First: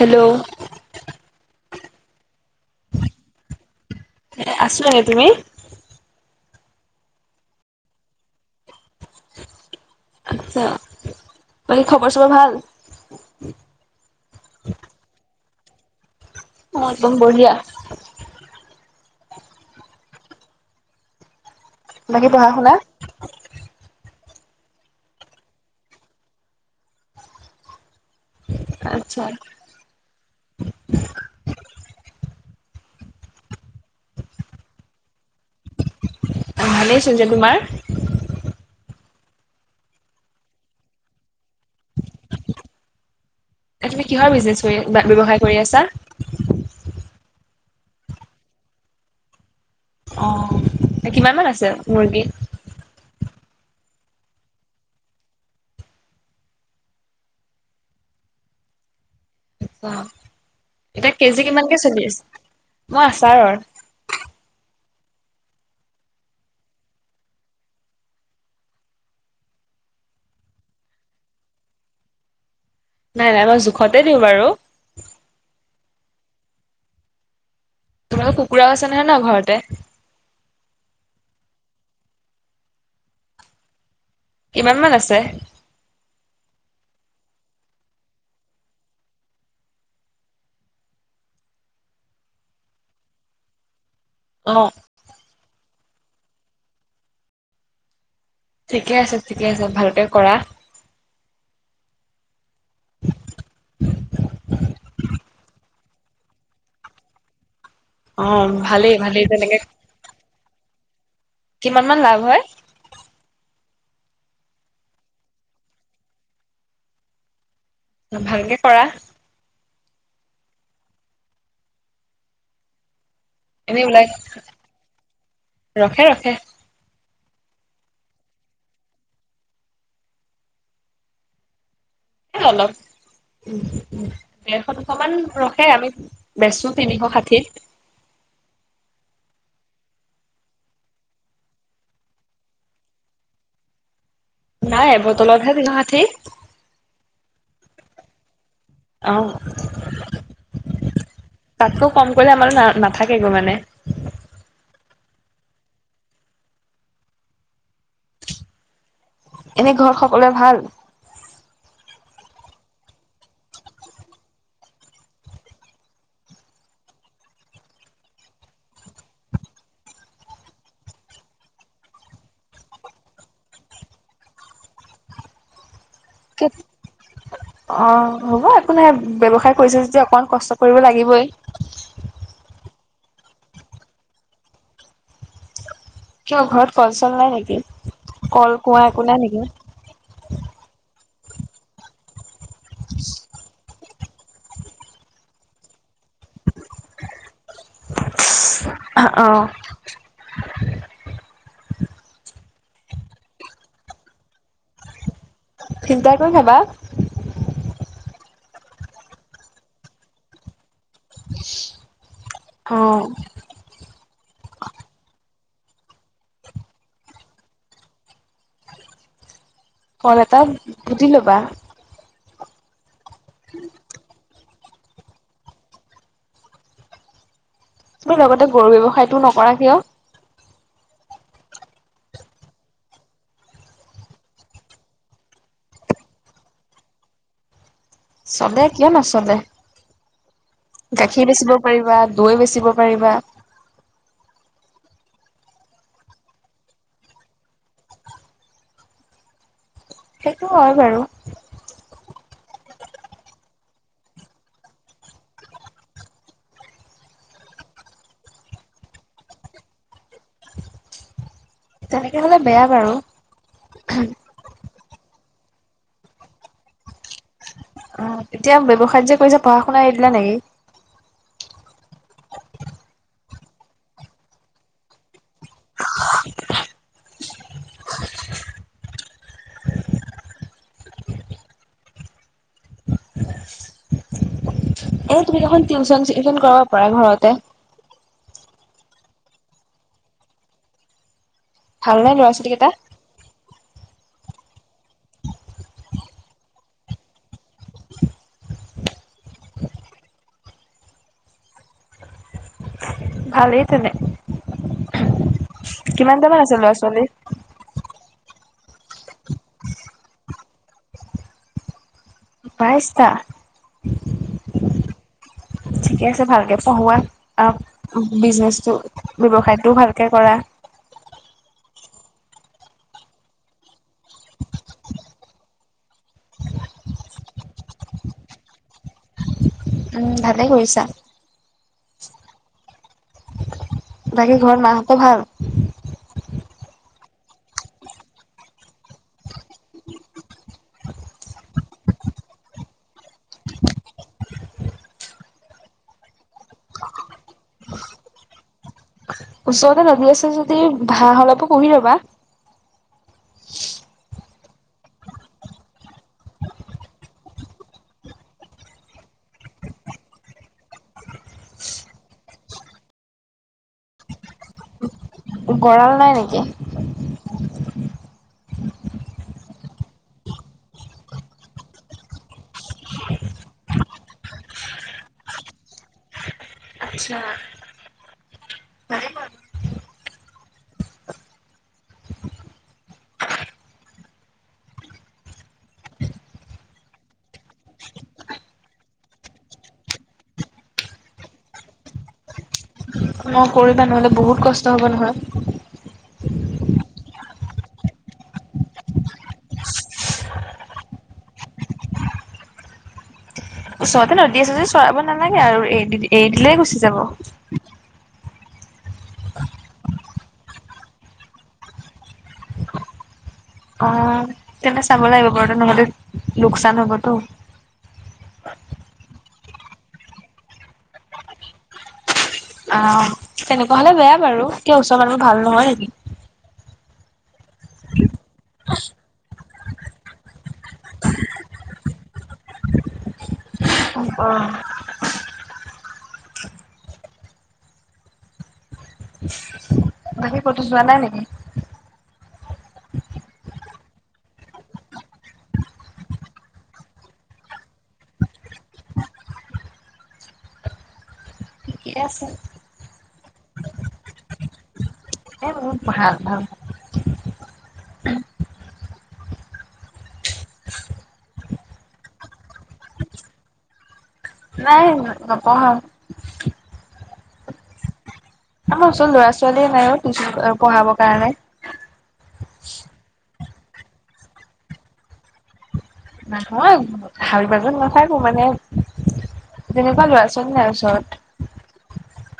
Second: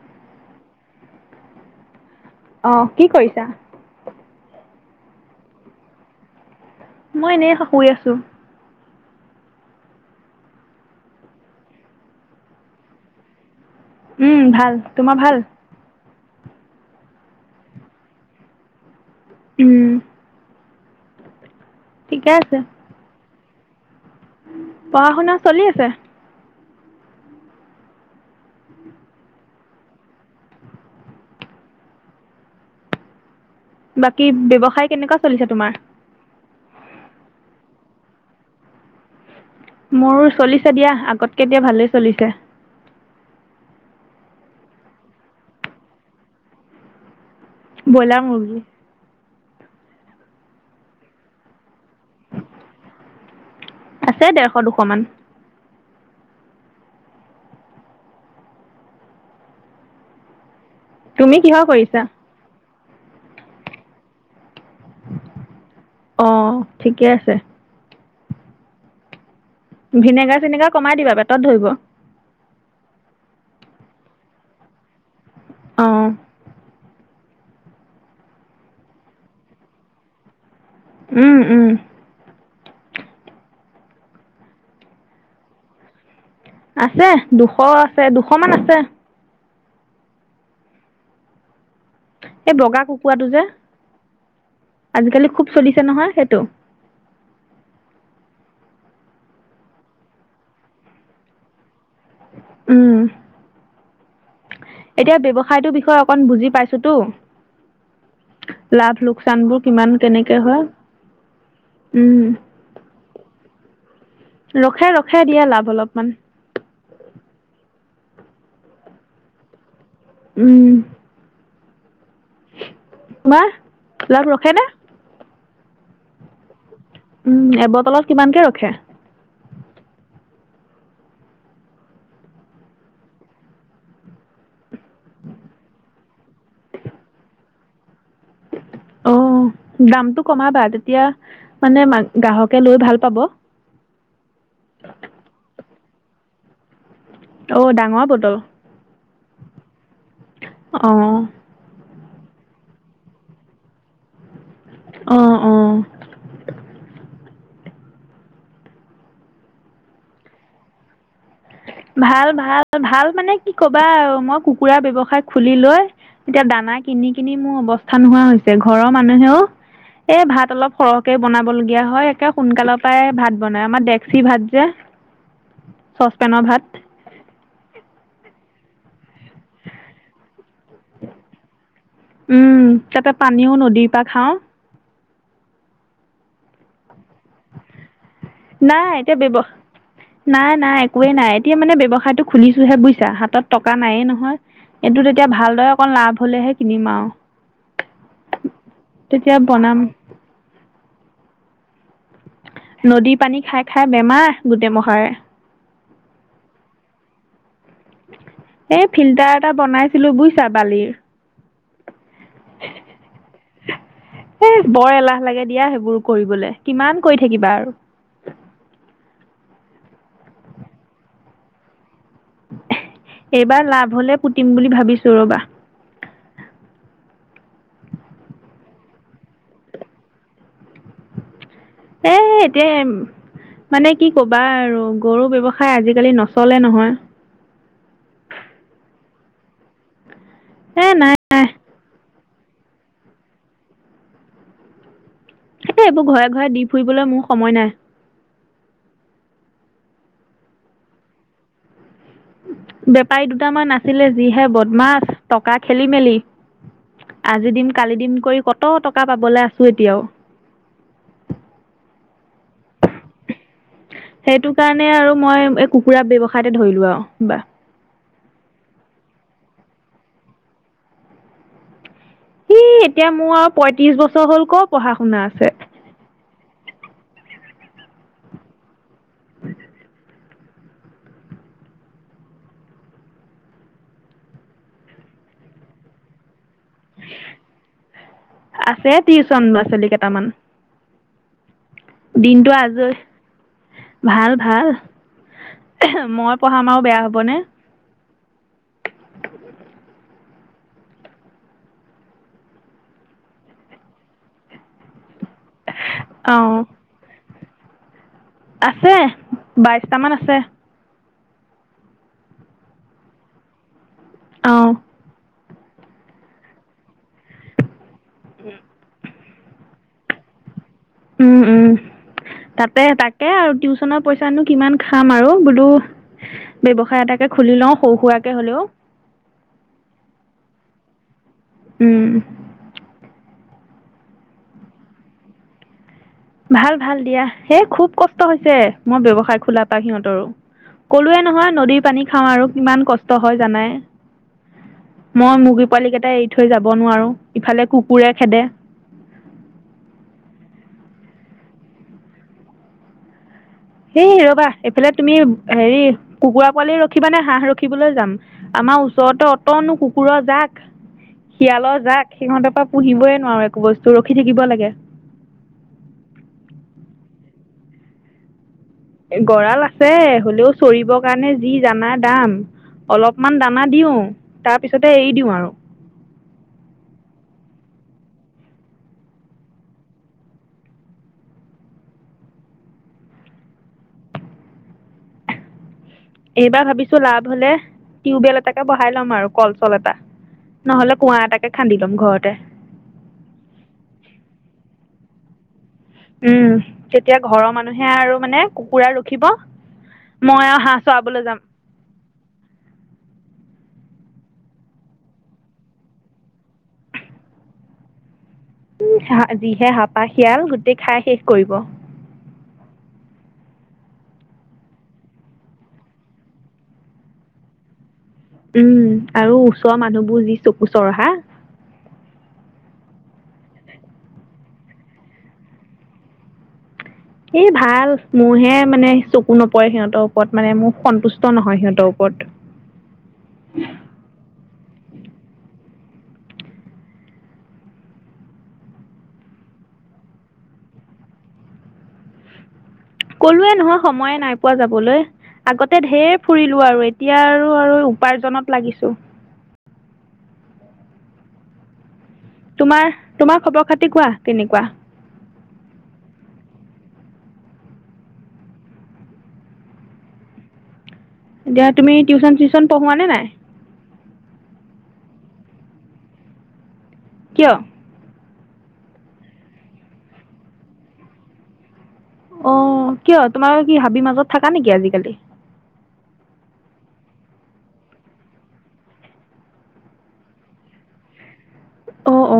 Hello. অ কি কৰিছা? আছো এনে, তুমি? মই এনেই শুই আছো। আচ্ছা বাকী খবৰ চবৰ ভাল? উম ভাল তোমাৰ ভাল? অ একদম বঢ়িয়া। উম। বাকী ঠিকে পঢ়া আছে। শুনা? পঢ়া শুনা চলি আছে। আচ্ছা। বাকী ব্যৱসায় কেনেকুৱা চলিছে তোমাৰ? অঁ ভালেই চলিছে, তোমাৰ? মোৰ চলিছে দিয়া আগতকে এতিয়া ভালেই চলিছে। তুমি কিহৰ বিজনেছ কৰি ব্যয়ৱসায় কৰি আছা? বইলাৰ মূৰ্গী। অ কিমান মান আছে মুৰ্গী? আছে ডেৰশ দুশ মান। এতিয়া তুমি কেজি কিহৰ কিমানকে কৰিছা? চলি আছে মই আছাৰৰ। অ ঠিকে আছে। ভিনেগাৰ চিনেগাৰ কমাই দিবা পেটত ধৰিব। নাই নাই মই জোখতে দিওঁ বাৰু। অ। তোমালোকৰ কুকুৰাও আছে নহয় ন ঘৰতে? উম উম। কিমান মান আছে? আছে দুশ আছে দুশমান আছে। এই বগা কুকুৰাটো যে। অ। আজিকালি খুব চলিছে নহয় সেইটো। ঠিকে আছে ঠিকে আছে ভালকে কৰা। উম এতিয়া ব্যসায়টোৰ বিষয়ে অকন বুজি পাইছোতো, অ ভালেই লাভ ভালেই তেনেকে লোকচানবোৰ কিমান কেনেকে হয়। কিমান মান লাভ উম হয়? ৰখে ৰখে দিয়া লাভ অলপমান। ভালকে কৰা। উম। তোমাৰ এনে ওলাই লাভ ৰখে নে ৰখে ৰখে। উম এবটলত কিমানকে ৰখে? অলপ উ উ ডেৰশ দুশ মান ৰখে আমি বেচো তিনিশ ষাঠিত। অ দামটো কমাবা তেতিয়া মানে মা গ্ৰাহকে লৈ ভাল পাব। নাই এবটলতহে দুশ ষাঠি। অ ডাঙৰ বটল। অ'। অ তাতকৈ কম কৰিলে আমাৰ না-নাথাকেগৈ মানে। অ', অ'। এনে ঘৰৰ সকলোৱে ভাল? ভাল ভাল, ভাল মানে কি ক'বা মই কুকুৰাৰ ব্যৱসায় খুলি লৈ এতিয়া দানা কিনি কিনি মোৰ অৱস্থা নোহোৱা হৈছে, ঘৰৰ মানুহেও এ, ভাত অলপ সৰহকে বনাব লগগীয়া হয়। একে সোনকালৰ পৰাই ভাত বনাই, আমাৰ ডেকচি ভাত যে। চচপেনৰ ভাত [unintelligible] অ' হ'ব একো নাই, ব্যৱসায় কৰিছা যেতিয়া অকমান কষ্ট কৰিব লাগিবই। উম, তাতে পানীও নদীৰ পৰা খাওঁ। কিয় ঘৰত কল চল নাই নেকি? কল, কুঁৱা একো এতিয়া নাই ব্যৱ নেকি? নাই নাই একোৱেই নাই। এতিয়া মানে ব্যৱসায়তটো খুলিছোহে বুজিছা? হাতত টকা নায়ে নহয়। এইটো তেতিয়া ভালদৰে অকণ লাভ হ'লেহে কিনিম আৰু। [inaudible] অ তেতিয়া বনাম। নদীৰ পানী খাই খাই বেমাৰ গোটেই মহাৰে। ফিল্টাৰ কৰি খাবা। এই ফিল্টাৰ এটা বনাইছিলোঁ বুজিছা বালিৰ। অ'। এ, বৰ এলাহ লাগে দিয়া সেইবোৰ কৰিবলৈ, কিমান কৰি থাকিবা আৰু। কল এটা পুতি ল'বা। এইবাৰ লাভ হ'লে পুতিম বুলি ভাবিছোঁ ৰ'বা। [unintelligible] লগতে গৰু ব্যৱসায়টো নকৰা কিয়? এ, এতিয়া মানে কি ক'বা আৰু গৰু ব্যৱসায় আজিকালি নচলে নহয়। চলে, কিয় নচলে, এ নাই গাখীৰ নাই বেচিব পাৰিবা, দৈ বেচিব পাৰিবা। এ, এইবোৰ ঘৰে ঘৰে দি ফুৰিবলৈ মোৰ সময় নাই। সেইটো হয় বাৰু। বেপাৰী দুটামান আছিলে, যিহে বদমাছ, টকা খেলি মেলি। আজি দিম কালি দিম কৰি কত টকা পাবলৈ আছোঁ এতিয়াও। তাকে হ'লে বেয়া বাৰু। সেইটো কাৰণে আৰু মই এই কুকুৰা ব্যৱসায়তে ধৰিলোঁ আৰু বা। অ এতিয়া ব্যৱসায় যে কৰিছা, পঢ়া শুনা এৰি দিলা নেকি? এ, এতিয়া মোৰ আৰু পইয়ত্ৰিশ বছৰ হ'ল ক'ৰ পঢ়া শুনা আছে। এ, তুমি দেখোন টিউচন চিউচন কৰাব পাৰা ঘৰতে। আছে টিউচন, ল'ৰা ছোৱালী কেইটামান। ভালনে ল'ৰা ছোৱালী দিনটো কেইটা? আজৰি ভাল ভাল। মই পঢ়াম আৰু বেয়া হ'বনে। [inaudible] ভালেই তেনে। কিমানটামান আছে অ' ল'ৰা ছোৱালী? আছে বাইছটামান আছে। বাইছটা? অ'। ঠিকে আছে ভালকে পঢ়োৱা, আৰু বিজনেচটো ব্যৱসায়টোও ভালকে কৰা। উম, উম। তাতে তাকে আৰু টিউচনৰ পইচানো কিমান খাম আৰু বোলোঁ। ব্যৱসায় এটাকে খুলি লও, সৰু সুুৰাকে হলেও। উম, ভালে কৰিছা। উম'। বাকী ঘৰত মাহঁতৰ ভাল? ভাল-ভাল দিয়া। সে খুব কষ্ট হৈছে। মই ব্যৱসায় খোলা পা সিহঁতৰো। ক'লোৱে নহয়, নদীৰ পানী খাওঁ আৰু কিমান কষ্ট হয়। জানাই? মই মুৰ্গী পোৱালী কেইটাই এৰি থৈ যাব নোৱাৰোঁ, ইফালে কুকুৰে খেদে। ওচৰতে নদী আছে যদি ভাঁহ অলপো কহি ৰবা। সেই ৰবা, এইফালে তুমি হেৰি কুকুৰা পোৱালি ৰখিবা নে হাঁহ ৰখিবলৈ যাম। আমাৰ ওচৰতে অটনো কুকুৰৰ যাক, শিয়ালৰ যাক। সিহঁতৰ পৰা পুহিবই নোৱাৰো একো বস্তু। ৰখি থাকিব লাগে। গড়াল নাই নেকি? গঁৰাল আছে, হ'লেও চৰিব কাৰণে যি জানা দাম অলপমান দানা দিওঁ, তাৰপিছতে এৰি দিওঁ আৰু। আচ্ছা। ভালে এইবাৰ ভাবিছো লাভ হলে, টিউবেল এটাকে বহাই লম আৰু কল-চল এটা। নহ'লে কুঁৱা এটাকে খান্দি ল'ম ঘৰতে। মই কৰিবা নহলে বহুত কষ্ট হ'ব নহয়। উম, তেতিয়া ঘৰৰ মানুহে আৰু মানে কুকুৰা ৰখিব। মই আৱ হাঁহ চৰাবলে যাম। ওচৰতে নদী আছে যেদি চৰাব নালাগে আৰু এই দি এই দিলে গুচি যাব। [unintelligible] যিহে হাপা শিয়াল, গোটেই খাই শেষ কৰিব। অ। তেন্ত চাব লাগিব বাৰু নহ'লে লোকচান হ'বতো। উম, আৰু ওচৰ মানুহবোৰ যি চকু চৰহা। আ তেনেকুৱা হলে বেয়া বাৰু। কিয় ওচৰৰ মানুহবো ভাল নহয় নেকি? এই ভাল। মোৰহে মানে চকু নপৰে সিহঁতৰ ওপৰত, মানে মোৰ সন্তুষ্ট নহয় সিহঁতৰ ওপৰত। অ-অ। বাকী কতো যোৱা নাই নেকি? কলোৱে নহয় সময়ে নাই পোৱা যাবলৈ। আগতে ঢেৰ ফুৰিলো আৰু এতিয়া আৰু আৰু উপাৰ্জনত লাগিছো। কে আছে। তোমাৰ তোমাৰ খবৰ খাতি কোৱা কেনেকুৱা? এ [unintelligible] ভাল-ভাল। এতিয়া তুমি টিউচন চিউচন পঢ়োৱা নে নাই? নাই নপঢ়াও। কিয়? আমাৰ ওচৰত ল'ৰা ছোৱালীয়ে নাই অ টিউচন পঢ়াবৰ কাৰণে। অ, কিয়? তোমাৰ কি হাবি মাজত থাকা নেকি আজিকালি? নাহয়, হাল বাজত নাথাকো মানে। তেনেকুৱা ল'ৰা ছোৱালী নাই ওচৰত। অ, অ।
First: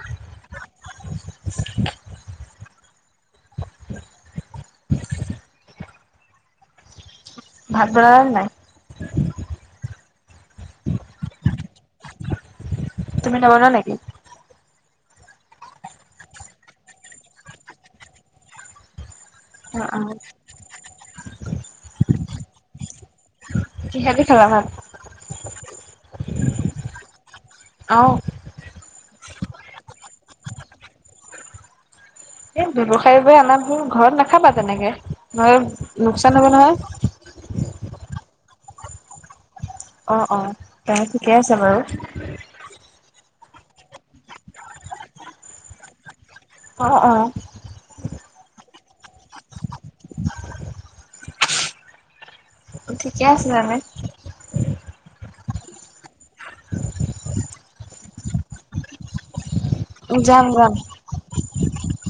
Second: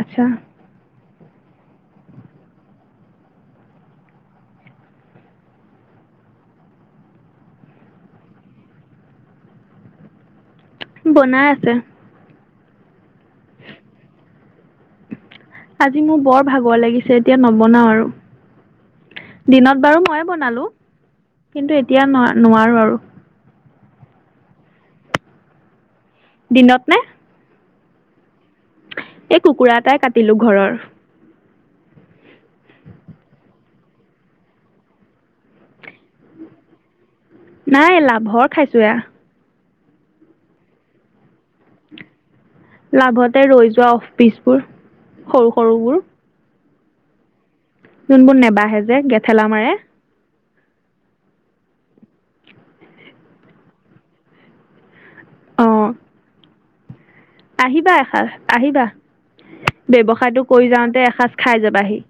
আচ্ছা। ভাত বনালা নাই? বনাই আছে। তুমি নবনোৱা নেকি? আজি মোৰ বৰ ভাগৰ লাগিছে এতিয়া নবনাওঁ আৰু। দিনত অ অ বাৰু ময়ে বনালোঁ, কিন্তু এতিয়া ন-নোৱাৰো আৰু। কি হেদি খালা ভাত? দিনত নে? অ'। এই কুকুৰা এটাই কাটিলো ঘৰৰ। এই ব্যৱসায় বাবে আনা বোৰ ঘৰত নাখাবা তেনেকে, নহয় লোকচান হ'ব নহয়। নাই লাভৰ খাইছোঁ এয়া। অ', অ', তে ঠিকে আছে বাৰু। লাভতে ৰৈ যোৱা অফ পিচবোৰ, সৰু সৰু বোৰ। অ', অ'। যোনবোৰ নেবাহে যে গেথেলা মাৰে। ঠিকে আছে এনে। অ'। আহিবা এসাঁজ আহিবা, যাম ব্যৱসায়টো কৰি যাওঁতে এসাঁজ খাই যাবাহি।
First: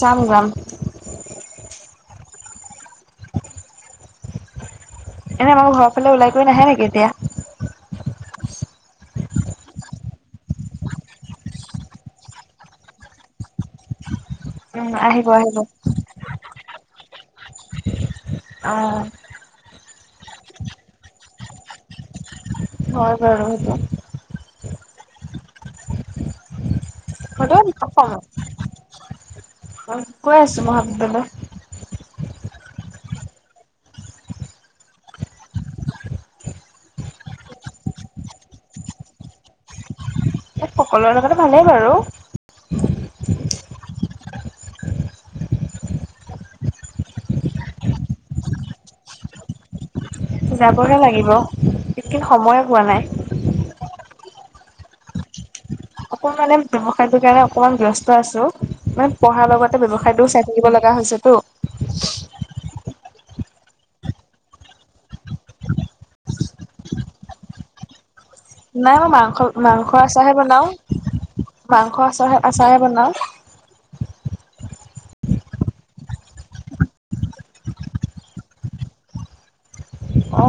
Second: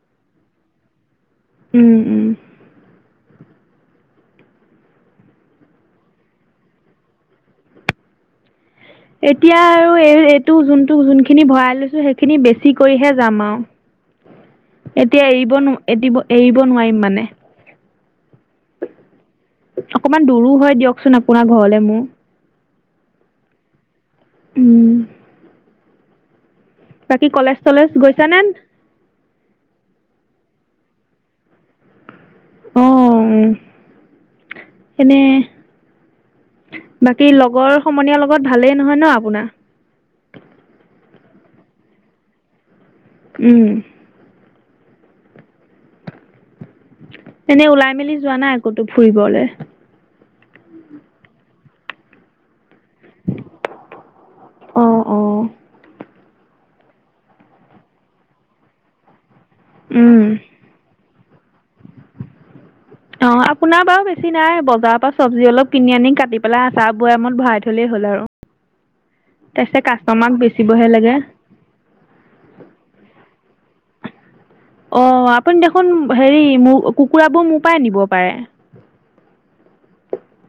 চাম গ্ৰাম। উম, উম। এনে বাৰু ঘৰৰ ফালে ওলাই কৰি নাহে নেকি এতিয়া? এতিয়া আৰু এই এইটো যোনটো যোনখিনি ভৰাই লৈছোঁ সেইখিনি বেছি কৰিহে যাম আৰু। [unintelligible] এতিয়া আহিব এৰিব আহিব। ন-এদিব এৰিব নোৱাৰিম মানে। অ'। অকমান দূৰো হয় দিয়কচোন আপোনাৰ ঘৰলৈ মোৰ। হয় বাৰু সেইটো। উম। বাকী কলেজ চলেজ গৈছানে [unintelligible] গৈ আছোঁ মহাবিদ্যালয়। অ' উম, এনে বাকী লগৰ সমনীয়াৰ লগত ভালেই নহয় ন' আপোনাৰ। সকলোৰে লগতে ভালেই বাৰু। উম। এনেই ওলাই মেলি যোৱা নাই ক'তো ফুৰিবলৈ। যাবহে লাগিব, ইকিন সময়ে পোৱা নাই। অ', অ'। অকণ মানে ব্যৱসায়টোৰ কাৰণে অকমান ব্যস্ত আছোঁ। মানে পঢ়াৰ লগতে উম ব্যৱসায়টোও চাই থাকিব লগা হৈছেতো। অ' আপোনাৰ বাৰু বেছি নাই বজাৰৰ পৰা চব্জি অলপ কিনি আনি কাটি পেলাই আচাৰ বয়ামত ভৰাই থ'লেই হ'ল আৰু। নাই মই মাংস তাৰপিছত মাংস আচাৰহে কাষ্টমাৰক বনাওঁ, বেচিবহে লাগে মাংস আচাৰ আচাৰে বনাওঁ। অ' আপুনি দেখোন হেৰি মোৰ কুকুৰাবোৰ মোৰ পৰাই নিব পাৰে। অ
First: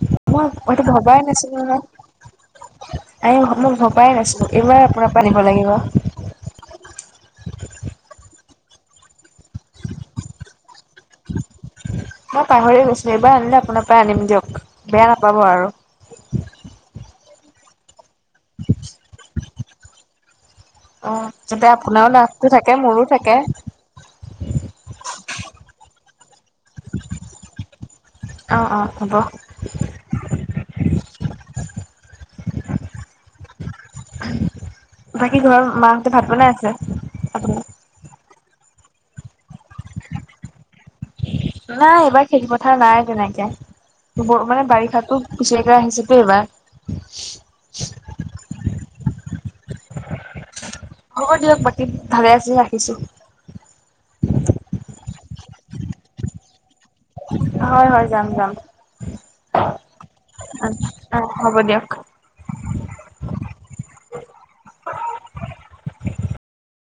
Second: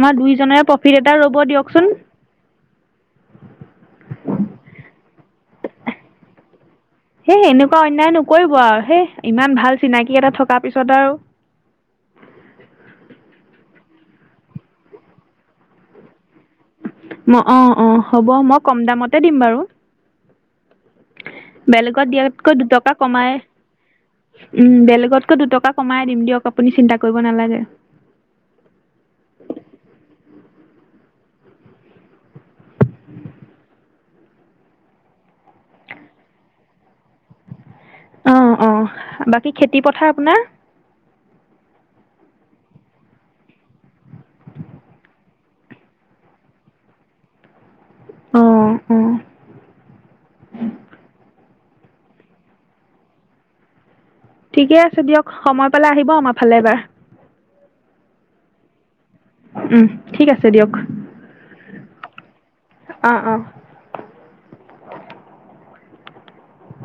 আমাৰ মই দুইজনৰে প্ৰফিট এটা ৰ'ব দিয়কচোন। এই সমূহ ভৱাই নাছিলোঁ এইবাৰ আপোনাৰ পৰাই নিব লাগিব। হেই এনেকুৱা অন্যায় নকৰিব আৰু হেই ইমান ভাল চিনাকি এটা থকাৰ পিছত আৰু। মই পাহৰি গৈছোঁ এইবাৰ আনিলে আপোনাৰ পৰাই আনিম দিয়ক, বেয়া নাপাব আৰু। ম- অ', অ', হ'ব মই কম দামতে দিম বাৰু। অ যাতে বেলেগত আপোনাৰো লাভটো দিয়াতকৈ থাকে দুটকা মোৰো কমাই। থাকে উম, বেলেগতকৈ দুটকা কমাই দিম দিয়ক আপুনি চিন্তা কৰিব নালাগে। অ', অ', হ'ব। বাকী ঘৰৰ মাহঁতে ভাত বনাই আছে আপোনাৰ? উম, উম বাকী খেতি পথাৰ আপোনাৰ? নাই এইবাৰ খেতি পথাৰ নাই তেনেকে। মানে বাৰিষাতো খুচিয়াক আহিছে এইবাৰ। উম, উম। হ'ব দিয়ক বাকী, ভালে আছে ৰাখিছো। ঠিকে আছে দিয়ক, সময় পালে আহিব আমাৰ ফালে এবাৰ। হয়, হয় যাম যাম। উম, ঠিক আছে দিয়ক, অ' হ'ব দিয়ক। অ' অ'।